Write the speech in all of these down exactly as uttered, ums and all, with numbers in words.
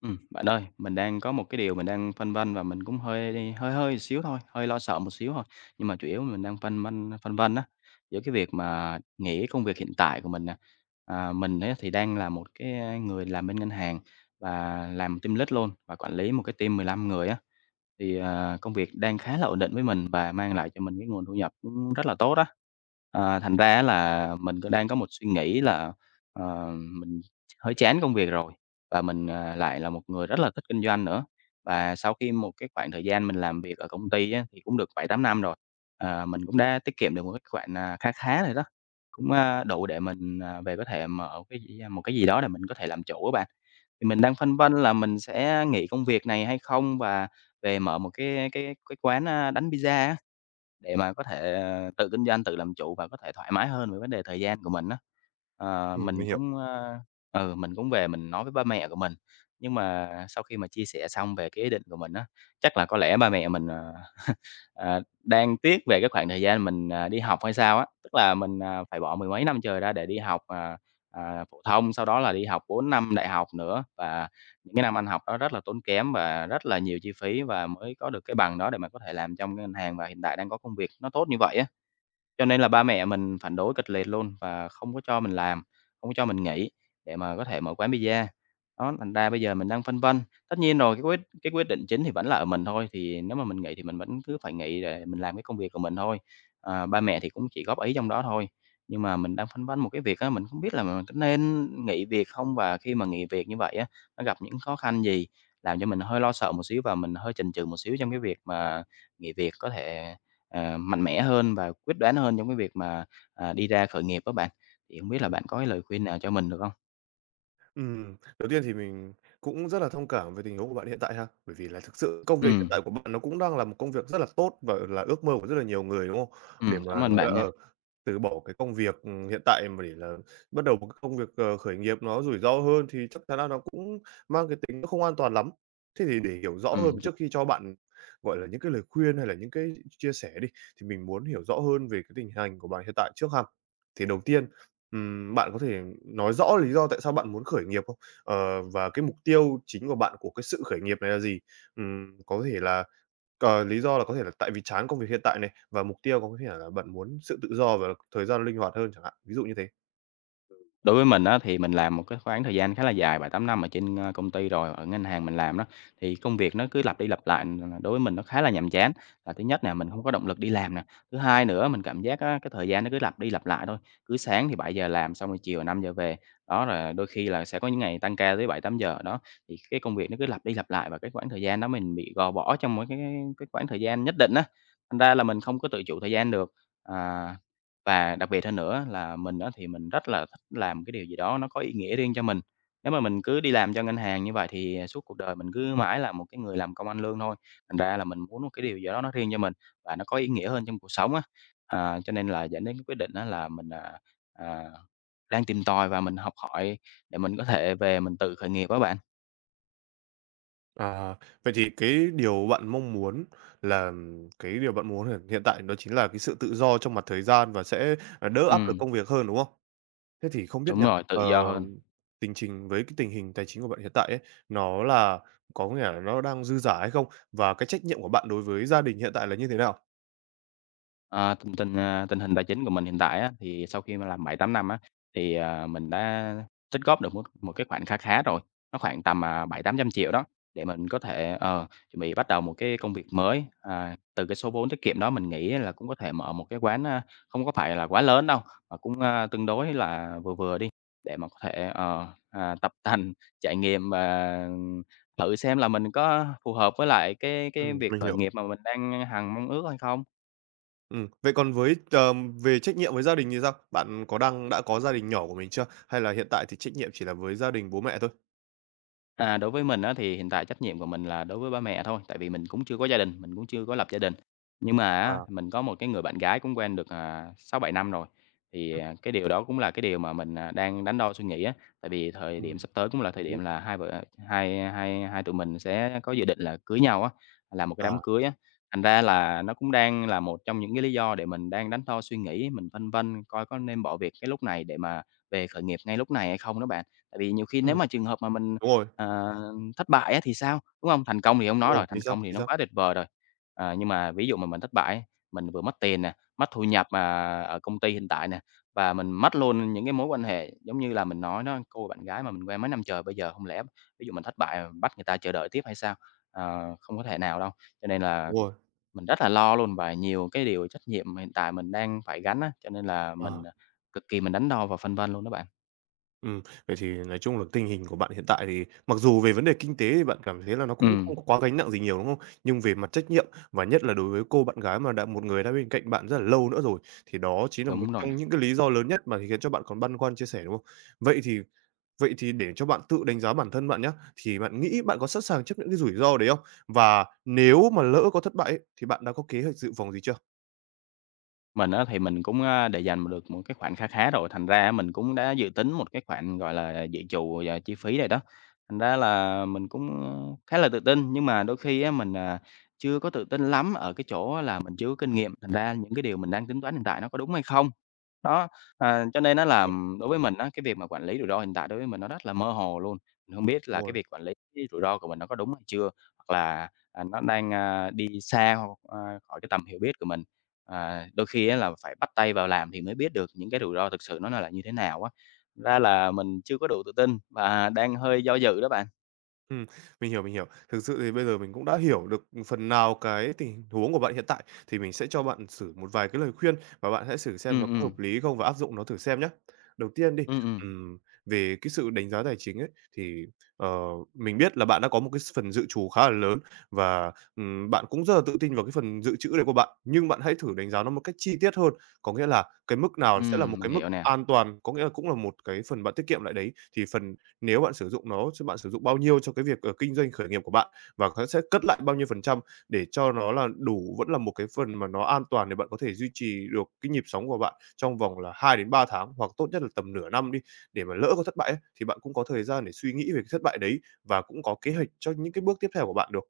Ừm, bạn ơi, mình đang có một cái điều mình đang phân vân và mình cũng hơi đi hơi hơi xíu thôi, hơi lo sợ một xíu thôi. Nhưng mà chủ yếu mình đang phân vân phân vân á, giữa cái việc mà nghỉ công việc hiện tại của mình nè. À, mình ấy thì đang là một cái, người làm bên ngân hàng và làm team lead luôn và quản lý một cái team mười lăm người á. Thì, à, công việc đang khá là ổn định với mình và mang lại cho mình cái nguồn thu nhập cũng rất là tốt á. À, thành ra là mình cũng đang có một suy nghĩ là, ờ, mình hơi chán công việc rồi và mình, à, lại là một người rất là thích kinh doanh nữa. Và sau khi một cái khoảng thời gian mình làm việc ở công ty á, thì cũng được bảy tám năm rồi, ờ, mình cũng đã tiết kiệm được một cái khoản, à, kha khá rồi đó, cũng, a, đủ để mình, à, về có thể mở cái gì à, một cái gì đó để mình có thể làm chủ á bạn. Thì mình đang phân vân là mình sẽ nghỉ công việc này hay không và về mở một cái cái cái quán, a, đánh pizza á. Để mà có thể, ờ, tự kinh doanh, tự làm chủ và có thể thoải mái hơn về vấn đề thời gian của mình á. Ờ, Ừm, mình mình hiểu. cũng, ơ, ừ, mình cũng về mình nói với ba mẹ của mình, nhưng mà sau khi mà chia sẻ xong về cái ý định của mình á, chắc là có lẽ ba mẹ mình, ờ ờ, đang tiếc về cái khoảng thời gian mình, à, đi học hay sao á. Tức là mình, à, phải bỏ mười mấy năm trời ra để đi học, à, à, phổ thông, sau đó là đi học bốn năm đại học nữa, và những cái năm anh học đó rất là tốn kém và rất là nhiều chi phí và mới có được cái bằng đó để mà có thể làm trong cái ngân hàng và hiện tại đang có công việc nó tốt như vậy á. Cho nên là ba mẹ mình phản đối kịch liệt luôn và không có cho mình làm, không có cho mình nghỉ để mà có thể mở quán pizza. Đó, thành ra bây giờ mình đang phân vân. Tất nhiên rồi cái quyết cái quyết định chính thì vẫn là ở mình thôi, thì nếu mà mình nghỉ thì mình vẫn cứ phải nghỉ để mình làm cái công việc của mình thôi. À, ba mẹ thì cũng chỉ góp ý trong đó thôi. Nhưng mà mình đang phân vân một cái việc á, mình không biết là mình có nên nghỉ việc không? Và khi mà nghỉ việc như vậy á, nó gặp những khó khăn gì? Làm cho mình hơi lo sợ một xíu và mình hơi chần chừ một xíu trong cái việc mà nghỉ việc có thể ờ, mạnh mẽ hơn và quyết đoán hơn trong cái việc mà, à, đi ra khởi nghiệp đó bạn. Thì không biết là Ừ, bạn có cái lời khuyên nào cho mình được không? Ừm, đầu tiên thì mình cũng rất là thông cảm về tình huống của bạn hiện tại ha, bởi vì là thực sự công việc hiện Ừ, tại của bạn nó cũng đang là một công việc rất là tốt và là ước mơ của rất là nhiều người, đúng không? Để ừm, mà cảm ơn nói là, bạn ờ nha. từ bỏ cái công việc, ừ, hiện tại mà để là bắt đầu một cái công việc, ờ, khởi nghiệp nó rủi ro hơn thì chắc chắn là nó cũng mang cái tính nó không an toàn lắm. Thế thì để hiểu rõ hơn Ừm. trước khi cho bạn, gọi là, những cái lời khuyên hay là những cái chia sẻ đi, thì mình muốn hiểu rõ hơn về cái tình hình của bạn hiện tại trước ha. Thì đầu tiên, ừm, bạn có thể nói rõ lý do tại sao bạn muốn khởi nghiệp không? Ờ, và cái mục tiêu chính của bạn của cái sự khởi nghiệp này là gì? Ừm, có thể là. Ờ, lý do là có thể là tại vì chán công việc hiện tại này, và mục tiêu có thể là bạn muốn sự tự do và thời gian linh hoạt hơn chẳng hạn, ví dụ như thế. Đối với mình á, thì mình làm một cái khoảng thời gian khá là dài, bảy tám năm ở trên, ơ, công ty rồi, ở ngân hàng mình làm đó, thì công việc nó cứ lặp đi lặp lại, ừm, đối với mình nó khá là nhàm chán. Là thứ nhất nè, mình không có động lực đi làm nè, thứ hai nữa mình cảm giác á, cái thời gian nó cứ lặp đi lặp lại thôi, cứ sáng thì bảy giờ làm xong rồi chiều năm giờ về. Đó, rồi đôi khi là sẽ có những ngày tăng ca tới bảy tám giờ đó, thì cái công việc nó cứ lặp đi lặp lại và cái khoảng thời gian đó mình bị gò bó trong một cái cái khoảng thời gian nhất định á, thành ra là mình không có tự chủ thời gian được. À. Và đặc biệt hơn nữa là mình đó thì mình rất là thích làm cái điều gì đó nó có ý nghĩa riêng cho mình. Nếu mà mình cứ đi làm cho ngân hàng như vậy thì suốt cuộc đời mình cứ mãi là một cái người làm công ăn lương thôi. Thành ra là mình muốn một cái điều gì đó nó riêng cho mình và nó có ý nghĩa hơn trong cuộc sống á. À, cho nên là dẫn đến cái quyết định á, là mình, à, à, đang tìm tòi và mình học hỏi để mình có thể về mình tự khởi nghiệp đó bạn. À. Vậy thì cái điều bạn mong muốn là cái điều bạn muốn hiện hiện tại đó chính là cái sự tự do trong mặt thời gian và sẽ, à, đỡ áp lực Ừm, công việc hơn, đúng không? Thế thì không biết đúng nha, rồi, tự ờ, do hơn. tình trình với cái tình hình tài chính của bạn hiện tại ấy, nó là có nghĩa là nó đang dư giả hay không? Và cái trách nhiệm của bạn đối với gia đình hiện tại là như thế nào? Ờ, tình tình, à, tình hình tài chính của mình hiện tại á, thì sau khi mà làm bảy tám năm á, thì, à, mình đã tích góp được một một cái khoản khá khá rồi, nó khoảng tầm, à, bảy tám trăm triệu đó, để mình có thể, ờ, chuẩn bị bắt đầu một cái công việc mới. À, từ cái số vốn tiết kiệm đó mình nghĩ là cũng có thể mở một cái quán, a, không có phải là quá lớn đâu, mà cũng, a, tương đối là vừa vừa đi, để mà có thể, ờ, à, tập tành, trải nghiệm và thử xem là mình có phù hợp với lại cái cái Ừm, việc mình khởi hiểu. nghiệp mà mình đang hằng mong ước hay không. Ừm, vậy còn với, ờm, về trách nhiệm với gia đình thì sao? Bạn có đang đã có gia đình nhỏ của mình chưa? Hay là hiện tại thì trách nhiệm chỉ là với gia đình bố mẹ thôi? À, đối với mình á, thì hiện tại trách nhiệm của mình là đối với ba mẹ thôi, tại vì mình cũng chưa có gia đình, mình cũng chưa có lập gia đình. Nhưng mà á, À. mình có một cái người bạn gái cũng quen được, à, sáu bảy năm rồi, thì, Ừm. à, cái điều đó cũng là cái điều mà mình, à, đang đắn đo suy nghĩ á. Tại vì thời điểm Ừm, sắp tới cũng là thời điểm đúng. là hai vợ hai hai hai tụi mình sẽ có dự định là cưới nhau á, làm một cái đám À. cưới á. Thành ra là nó cũng đang là một trong những cái lý do để mình đang đắn đo suy nghĩ, mình phân vân coi có nên bỏ việc cái lúc này để mà về khởi nghiệp ngay lúc này hay không đó bạn. Tại vì nhiều khi nếu Ừm, mà trường hợp mà mình đúng rồi. Ờ, thất bại á thì sao, đúng không? Thành công thì hông Đúng nói rồi. rồi, Thì thành sao, công thì thì nó sao? quá tuyệt vời rồi. Ờ, nhưng mà ví dụ mà mình thất bại mình vừa mất tiền nè, mất thu nhập, mà ở công ty hiện tại nè, và mình mất luôn những cái mối quan hệ giống như là mình nói đó, cô bạn gái mà mình quen mấy năm trời, bây giờ không lẽ ví dụ mình thất bại, bắt người ta chờ đợi tiếp hay sao? Ờ, không có thể nào đâu. Cho nên là Đúng rồi. mình rất là lo luôn và nhiều cái điều trách nhiệm hiện tại mình đang phải gánh á, cho nên là mình, À. à, cực kỳ mình đắn đo và phân vân luôn đó bạn. Ừm, vậy thì nói chung là tình hình của bạn hiện tại thì mặc dù về vấn đề kinh tế thì bạn cảm thấy là nó cũng không Ừm, có quá gánh nặng gì nhiều, đúng không? Nhưng về mặt trách nhiệm và nhất là đối với cô bạn gái mà đã một người đã bên cạnh bạn rất là lâu nữa rồi, thì đó chính là một đúng rồi. trong những cái lý do lớn nhất mà khiến cho bạn còn băn khoăn chia sẻ, đúng không? Vậy thì vậy thì để cho bạn tự đánh giá bản thân bạn nhé, thì bạn nghĩ bạn có sẵn sàng chấp nhận cái rủi ro đấy không? Và nếu mà lỡ có thất bại ấy, thì bạn đã có kế hoạch dự phòng gì chưa? Mình á thì mình cũng, a, để dành được một cái khoản kha khá rồi, thành ra mình cũng đã dự tính một cái khoản, gọi là, dự trù và chi phí rồi đó. Thành ra là mình cũng, khá là tự tin, nhưng mà đôi khi á mình, à, chưa có tự tin lắm ở cái chỗ á là mình chưa có kinh nghiệm, thành ra những cái điều mình đang tính toán hiện tại nó có đúng hay không. Đó, à, cho nên nó Hiểu. làm đối với mình á, cái việc mà quản lý rủi ro hiện tại đối với mình nó rất là mơ hồ luôn. Mình hông biết Đúng là cái rồi. việc quản lý rủi ro của mình nó có đúng hay chưa, hoặc là, à, nó đang, a, đi xa, a, khỏi cái tầm hiểu biết của mình. À, đôi khi á là phải bắt tay vào làm thì mới biết được những cái rủi ro thực sự nó là như thế nào á. Ra là mình chưa có đủ tự tin và đang hơi do dự đó bạn. Ừm, mình hiểu, mình hiểu. Thực sự thì bây giờ mình cũng đã hiểu được phần nào cái tình huống của bạn hiện tại, thì mình sẽ cho bạn thử một vài cái lời khuyên và bạn hãy thử Ừ xem nó có ừ, hợp lý không và áp dụng nó thử xem nhé. Đầu tiên đi, ừ ừ. ừm, về cái sự đánh giá tài chính ấy, thì, ờ, mình biết là bạn đã có một cái s phần dự trù khá là lớn và, ừm, bạn cũng rất là tự tin vào cái phần dự trữ này của bạn, nhưng bạn hãy thử đánh giá nó một cách chi tiết hơn. Có nghĩa là cái mức nào sẽ là một Ừm, mình cái mức hiểu nè. an toàn, có nghĩa là cũng là một cái phần bạn tiết kiệm lại đấy, thì phần nếu bạn sử dụng nó, chứ bạn sử dụng bao nhiêu cho cái việc, ờ, kinh doanh khởi nghiệp của bạn và nó sẽ cất lại bao nhiêu phần trăm để cho nó là đủ vẫn là một cái phần mà nó an toàn để bạn có thể duy trì được cái nhịp sống của bạn trong vòng là hai đến ba tháng, hoặc tốt nhất là tầm nửa năm đi, để mà lỡ có thất bại ấy, thì bạn cũng có thời gian để suy nghĩ về cái thất bại đấy và cũng có kế hoạch cho những cái bước tiếp theo của bạn được.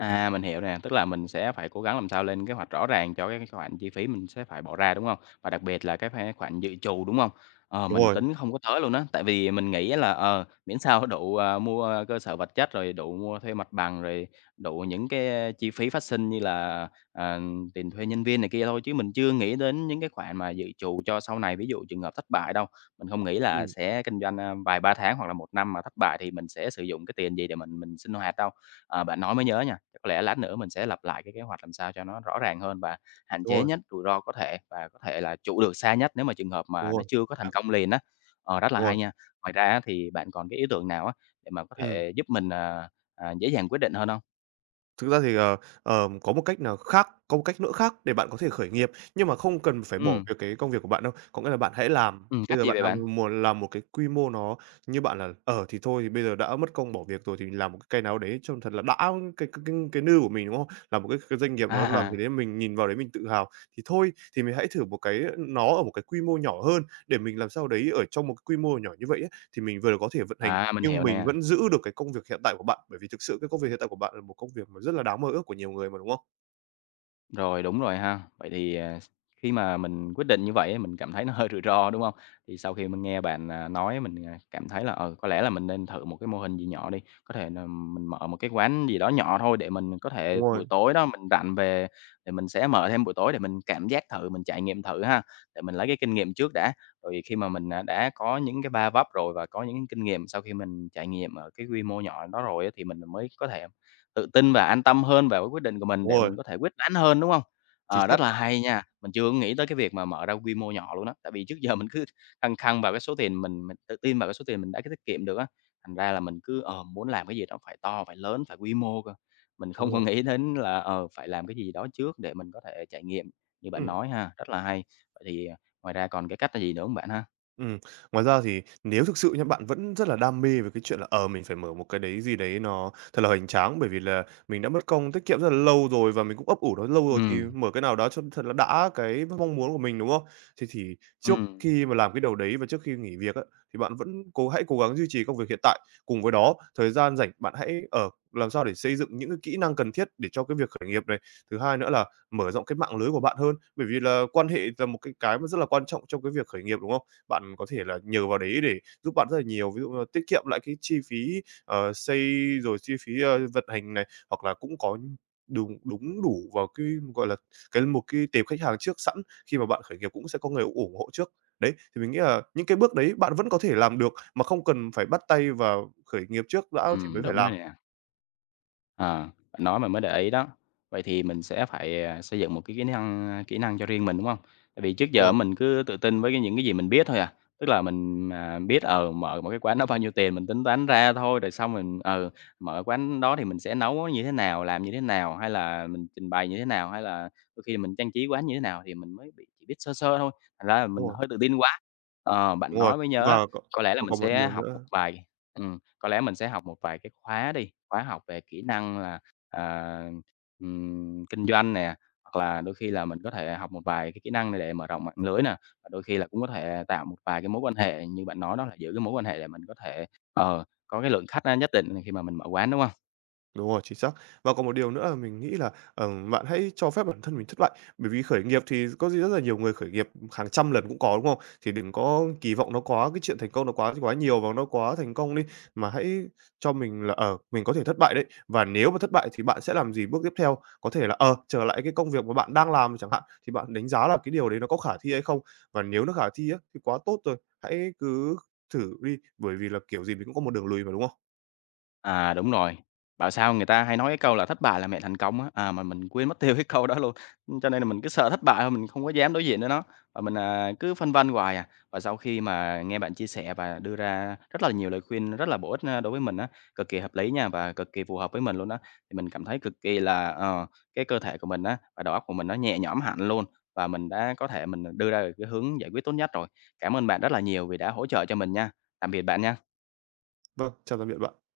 À, mình hiểu nè, tức là mình sẽ phải cố gắng làm sao lên kế hoạch rõ ràng cho cái khoản chi phí mình sẽ phải bỏ ra, đúng không? Và đặc biệt là cái khoe khoản dự trù, đúng không? Ờ, Đúng mình rồi, tính không có tới luôn á, tại vì mình nghĩ là, ờ, miễn sao đủ, à, mua cơ sở vật chất, rồi đủ mua thuê mặt bằng, rồi đủ những cái chi phí phát sinh như là, à, tiền thuê nhân viên này kia thôi, chứ mình chưa nghĩ đến những cái khoản mà dự trù cho sau này, ví dụ trường hợp thất bại đâu. Mình không nghĩ là ừm, sẽ kinh doanh, a, vài ba tháng hoặc là một năm mà thất bại thì mình sẽ sử dụng cái tiền gì để mình mình sinh hoạt đâu. Ờ, bạn nói mới nhớ nha, chắc có lẽ lát nữa mình sẽ lập lại cái kế hoạch làm sao cho nó rõ ràng hơn và hạn đúng chế rồi, nhất rủi ro có thể và có thể là trụ được xa nhất nếu mà trường hợp đúng mà nó rồi, chưa có chính xác, thành công liền á. Ờ, rất là đúng rồi. hay nha. Ngoài ra á thì bạn còn cái ý tưởng nào á để mà có Ừm. thể giúp mình, à, à, dễ dàng quyết định hơn không? Thực ra thì, ờ, ờ, có một cách nào khác có một cách nữa khác để bạn có thể khởi nghiệp, nhưng mà không cần phải bỏ Ừ, việc cái công việc của bạn đâu. Có nghĩa là bạn hãy làm, ừm, bây cách giờ gì bạn vậy bạn? đang muốn làm một cái quy mô nó như bạn là ở thì thôi thì bây giờ đã mất công bỏ việc rồi thì mình làm một cái nào đấy trông thật là đã cái cái cái cái nư của mình", đúng không? Làm một cái cái doanh nghiệp nó làm gì À, đấy mình nhìn vào đấy mình tự hào, thì thôi thì mình hãy thử một cái nó ở một cái quy mô nhỏ hơn để mình làm sao đấy ở trong một cái quy mô nhỏ như vậy á, thì mình vừa có thể vận hành à, mình nhưng hiểu mình nè. vẫn giữ được cái công việc hiện tại của bạn, bởi vì thực sự cái công việc hiện tại của bạn là một công việc mà rất là đáng mơ ước của nhiều người mà, đúng không? Rồi, đúng rồi ha. Vậy thì, à, khi mà mình quyết định như vậy á, mình cảm thấy nó hơi rủi ro, đúng không? Thì sau khi mình nghe bạn, à, nói mình, à, cảm thấy là, ờ có lẽ là mình nên thử một cái mô hình gì nhỏ đi, có thể là mình mở một cái quán gì đó nhỏ thôi để mình có Đúng thể rồi, buổi tối đó mình rảnh về để mình sẽ mở thêm buổi tối để mình cảm giác thử, mình trải nghiệm thử ha, để mình lấy cái kinh nghiệm trước đã. Rồi khi mà mình, à, đã có những cái ba vấp rồi và có những kinh nghiệm sau khi mình trải nghiệm ở cái quy mô nhỏ đó rồi á, thì mình mới có thể tự tin và an tâm hơn vào cái quyết định của mình đúng để rồi, mình có thể quyết đoán hơn, đúng không? chính Ờ, xác, rất là hay nha, mình chưa có nghĩ tới cái việc mà mở ra quy mô nhỏ luôn á, tại vì trước giờ mình cứ khăng khăng vào cái số tiền mình mình tự tin vào cái số tiền mình đã tiết kiệm được á, thành ra là mình cứ, ờ, muốn làm cái gì đó phải to, phải lớn, phải quy mô cơ. Mình đúng không có rồi. nghĩ đến là, ờ, phải làm cái gì đó trước để mình có thể trải nghiệm như bạn Ừm. nói ha, rất là hay. Vậy thì, à, ngoài ra còn cái cách là gì nữa không bạn ha? Ừm, ngoài ra thì nếu thực sự nha, bạn vẫn rất là đam mê về cái chuyện là, ờ, mình phải mở một cái đấy gì đấy nó thật là hoành tráng, bởi vì là mình đã mất công tiết kiệm rất là lâu rồi và mình cũng ấp ủ nó lâu rồi, thì Ừm, mở cái nào đó cho thật là đã cái mong muốn của mình, đúng không? thì thì trước ừm, khi mà làm cái đầu đấy và trước khi nghỉ việc á, thì bạn vẫn cố hãy cố gắng duy trì công việc hiện tại. Cùng với đó, thời gian rảnh bạn hãy, ở làm sao để xây dựng những cái kỹ năng cần thiết để cho cái việc khởi nghiệp này. Thứ hai nữa là mở rộng cái mạng lưới của bạn hơn, bởi vì là quan hệ là một cái cái mà rất là quan trọng trong cái việc khởi nghiệp, đúng không? Bạn có thể là nhờ vào đấy để giúp bạn rất là nhiều, ví dụ như là tiết kiệm lại cái chi phí, ờ, xây rồi chi phí, ơ, vận hành này, hoặc là cũng có đúng đúng đủ vào cái, gọi là, cái một cái tệp khách hàng trước sẵn, khi mà bạn khởi nghiệp cũng sẽ có người ủng hộ trước. Đấy, thì mình nghĩ là những cái bước đấy bạn vẫn có thể làm được mà không cần phải bắt tay vào khởi nghiệp trước đã thì mới ừm, phải đúng rồi làm. nè. Ờ, bạn nói mình mới để ý đó. Vậy thì mình sẽ phải, à, xây dựng một cái kỹ năng, kỹ năng cho riêng mình, đúng không? Tại vì trước Đúng giờ rồi, mình cứ tự tin với cái những cái gì mình biết thôi à, tức là mình, à, biết, ờ, mở một cái quán đó bao nhiêu tiền mình tính toán ra thôi, rồi xong mình, ừ, mở quán đó thì mình sẽ nấu như thế nào, làm như thế nào, hay là mình trình bày như thế nào, hay là đôi khi mình trang trí quán như thế nào thì mình mới bị chỉ biết sơ sơ thôi, thành ra là đúng mình rồi, hơi tự tin quá. Ờ, bạn đúng rồi. nói mới nhớ Và có có lẽ là và mình còn một sẽ điều học một nữa. vài ừm. Có lẽ mình sẽ học một vài cái khóa đi, khóa học về kỹ năng là, à, ừm, kinh doanh nè, hoặc là đôi khi là mình có thể học một vài cái kỹ năng để mở rộng mạng lưới nè, và đôi khi là cũng có thể tạo một vài cái mối quan hệ như bạn nói đó là giữ cái mối quan hệ để mình có thể, ờ, có cái lượng khách, a, nhất định khi mà mình mở quán, đúng không? Đúng rồi, chính xác. Và còn một điều nữa là mình nghĩ là, ờm, bạn hãy cho phép bản thân mình thất bại, bởi vì khởi nghiệp thì có gì rất là nhiều người khởi nghiệp hàng trăm lần cũng có, đúng không? Thì đừng có kỳ vọng nó quá cái chuyện thành công nó quá quá nhiều và nó quá thành công đi, mà hãy cho mình là, ở mình có thể thất bại đấy, và nếu mà thất bại thì bạn sẽ làm gì bước tiếp theo? Có thể là, ờ, trở lại cái công việc mà bạn đang làm chẳng hạn, thì bạn đánh giá là cái điều đấy nó có khả thi hay không? Và nếu nó khả thi á, thì quá tốt rồi, hãy cứ thử đi, bởi vì là kiểu gì mình cũng có một đường lùi mà, đúng không? À, đúng rồi. Bảo sao người ta hay nói cái câu là "Thất bại là mẹ thành công" á, à, mà mình quên mất tiêu cái câu đó luôn. Cho nên là mình cứ sợ thất bại thôi, mình không có dám đối diện với nó, và mình, à, cứ phân vân hoài à. Và sau khi mà nghe bạn chia sẻ và đưa ra rất là nhiều lời khuyên rất là bổ ích, a, đối với mình á, cực kỳ hợp lý nha và cực kỳ phù hợp với mình luôn á, thì mình cảm thấy cực kỳ là, ờ, cái cơ thể của mình á và đầu óc của mình nó nhẹ nhõm hẳn luôn, và mình đã có thể mình đưa ra được cái hướng giải quyết tốt nhất rồi. Cảm ơn bạn rất là nhiều vì đã hỗ trợ cho mình nha. Tạm biệt bạn nha. Vâng, chào tạm biệt bạn.